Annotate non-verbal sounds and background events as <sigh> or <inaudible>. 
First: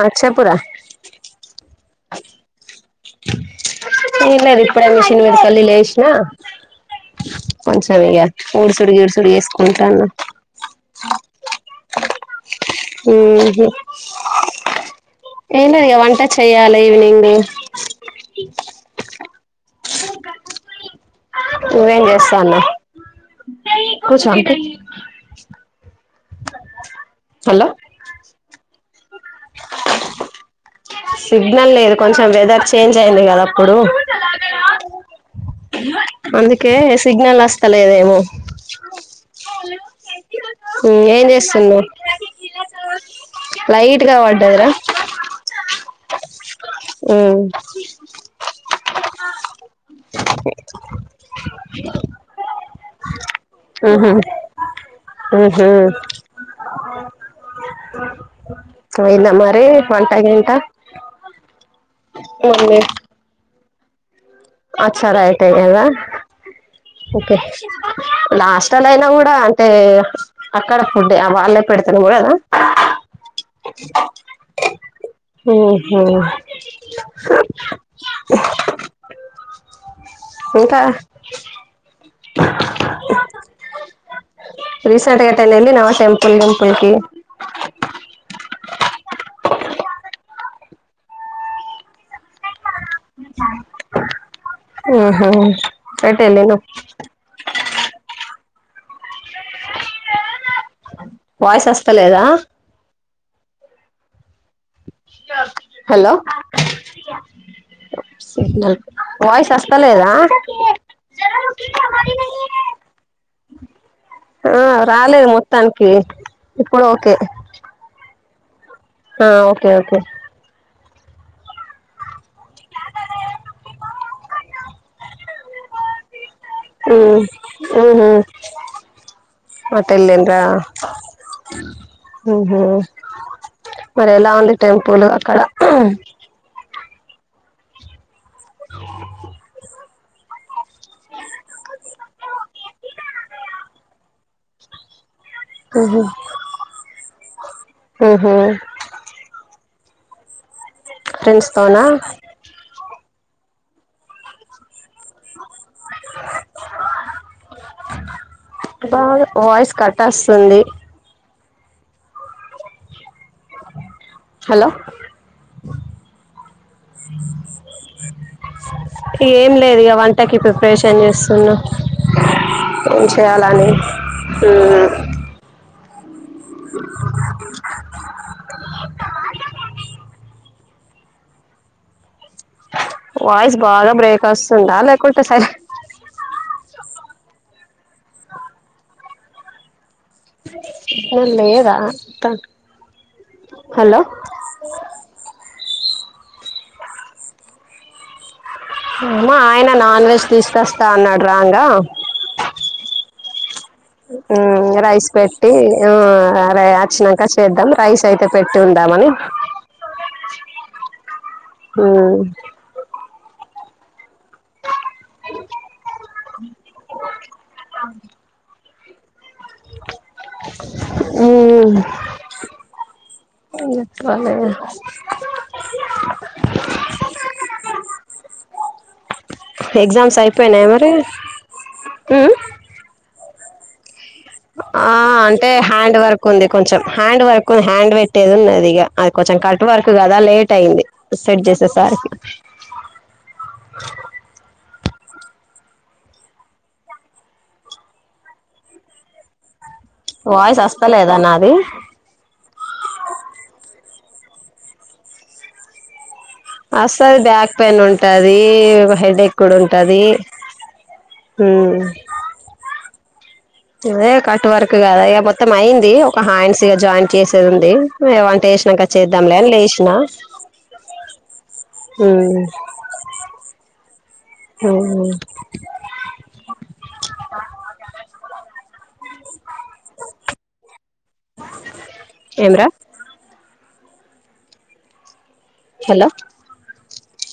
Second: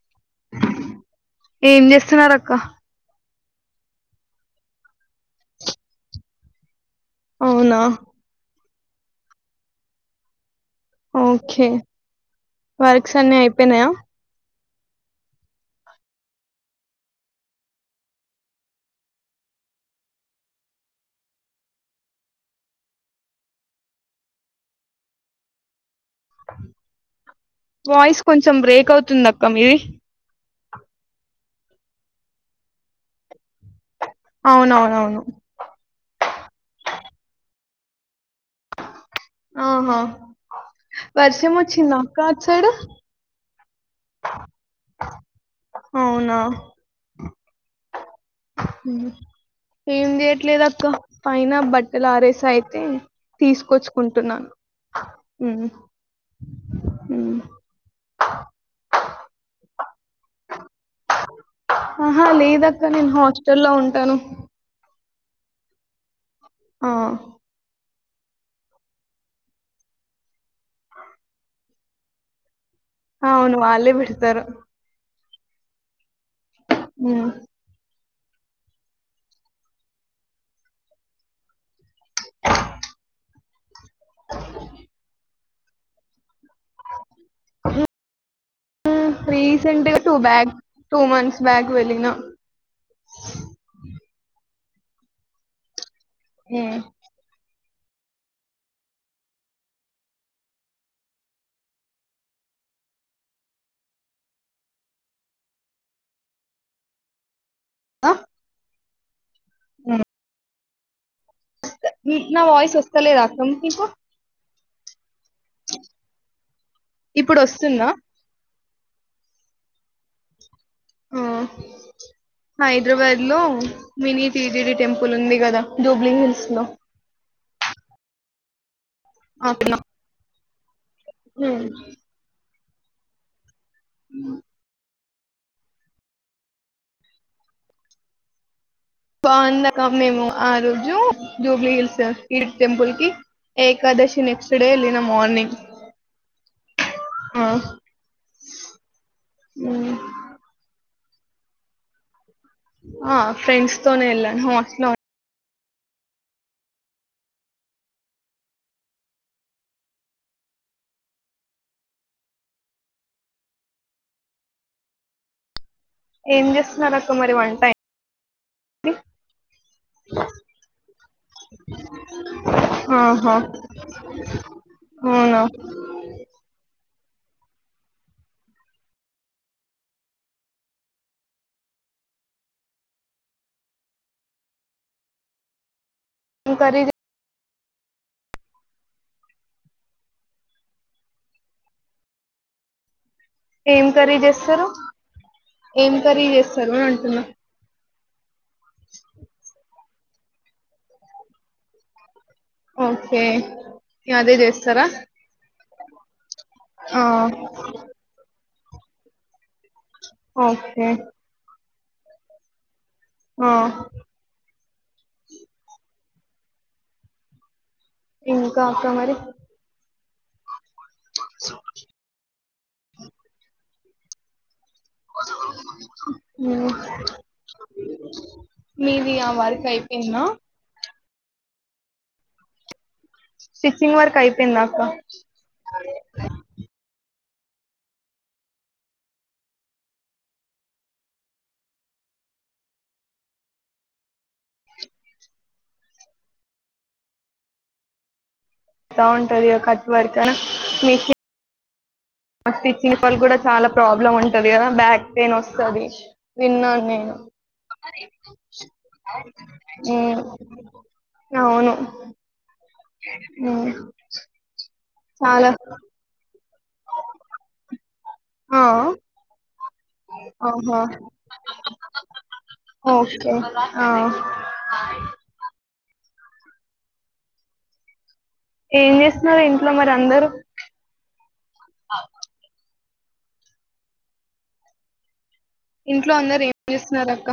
ఆ చెప్పురా ఏం చేస్తున్నారు అక్క ఏం లేదు ఇప్పుడే మిషన్ మీద కెళ్ళి లేషినా అవునా కొంచెం ఇగ ఊడ్సుడు గీడ్సుడు వేసుకుంటాన్నా ఓకే వర్క్స్ అన్ని ఊహూ అయిపోయినాయా నేనూ ఇగ వంట చేయాలి ఈవెనింగు నువ్వేం చేస్తాన్నా కూర్చో ఆంటి వాయిస్ కొంచెం బ్రేక్ అవ్ తుందక్క మీది సిగ్నల్ లేదు కొంచెం వెదర్ చేంజ్ అయింది కదప్పుడు అవునవునవును అందుకే సిగ్నల్ అస్ త్తలేదేమో ఆహో మ్ ఏం వర్షం వచ్చిందా అక్క ఆటు సైడు లై ట్టుగా వడ్డదిరా అవునా ఊ ఏం చేయట్లేదు అక్క పైన బట్టలు ఆరేసైతే మ్ హు తీసుకొచ్చుకుంటున్నాను మ్ ఊ హు ఊ పోయిందా మరి వంట గింట ఆహా మమ్మీ లేదక్క నను హాస్ స్టల్లో ఉంటాను సరా అయితే గదా ఆ ఓకే లాస్టల్ అయినా గూడా అంటే అక్కడ ఫుడ్ వాళ్ళే పెడుతానేమో గదా అవును వాళ్లే బెడతారు ఊహూ ఊ ఇంకా రీసెంట్గా ఎటెనా ఎళ్ళినవా టెం <inaudible> రీసెంటు గా two bag two months back వెళ్ళినా ఊహూ అటెళ్ళిను ఉమ్ వాయిస్ వస్తలేదా హలో ఆ సిగ్నల్ వాయిస్ ఆ వస్తలేదా నా వయిస్ వస్తలేద మీకు ఆ రాలేదు మొత్తానికి ఇప్పుడు ఓకే ఇప్పుడు వస్తుందా ఆ ఓకే ఓకే ఆ హైదరాబాద్ లో మినీ టీటిడి టెంపుల్ ఉంది కదా డూబ్లిహిల్స్ ఉమ్ ఆ ఆ అవునా మటల్ందరా హ హ మరి ఎలా ఉంది టెంపుల్ కడ అవు బో అందక మేము ఆ రోజు జూబ్లీ హిల్స్ ఈడి టెంపుల్ కి ఏకాదశి నెక్స్ట్ డే వెళ్ళినము హ ఆ అవు ఫ్రెండ్స్తోనా ఆ ఫ్రెండ్స్ తోనే వెళ్ళాను అట్లు బా వాయిస్ కట్ వస్తుంది హలో ఏం చేస్తున్నారు అక్క మరి వంట అయింది ఏం లేదు ఇక వంటకి ప్రిపరేషన్ చేస్తున్నా ఏం ఆహా చేయాలని అవునా వాయిస్ బాగా బ్రేక్ వస్తుందా లేకుంటే సరే కద అ ఏద తను ఏం కరి చేస్తారు ఏం కరీ చేస్తారు అని అంటున్నా అమా ఆయన నాన్ వెజ్ తీస్తకొస్తా అన్నాడు రాంగా ఒకే రైస్ పెట్టి ఆ ఆ వచ్చినాక చేద్దాం రైస్ అయితే పెట్టి ఉంటామని ఓకే ఉమ్ ఆ ఇంకా అక్క మరి ఊ అదే మీది ఆ వర్క్ అయిపోయిందా ఉ స్టిచింగ్ వర్ ఆ అంటే హ్యాండ్ వర్క్ ఉంది కొంచెం హ్యాండ్ వర్క్ కొన్ని హ్యాండ్ పెట్టేది ఉన్నది ఇక అది కొంచెం కట్ వరకు కదా లేట్ అయింది సెట్ చేసేసరికి బావుంటది ఆ కట్ వర్క్ అనా వాయిస్ వస్తలేదా మిషన్ నాది స్టిచ్చింగ్ పల్ కూడా చాలా ప్రాబ్లం ఉంటది కదా బ్యాక్ పెయిన్ వస్తది విన్నాను నేను అసది బ్యాక్ పెయిన్ ఉంటది హెడ్ ఎక్ కూడా ఉంటది మ్ ఉ అవును మ్ ఇదే కట్ వర్క్ కదా ఇక చాలా మొత్తం అయింది ఒక హాండ్స్ జాయిన్ చేసేది ఉంది ఏ వంట చేసినాక చేద్దాంలే అని లేసి ఆహో ఓకే ఆ ఉహు ఏం చేస్తున్నారు ఏంటి మరి అందరు ఏమ్రా హలో ఇంట్లో అందరు ఏం చేస్ నారక్క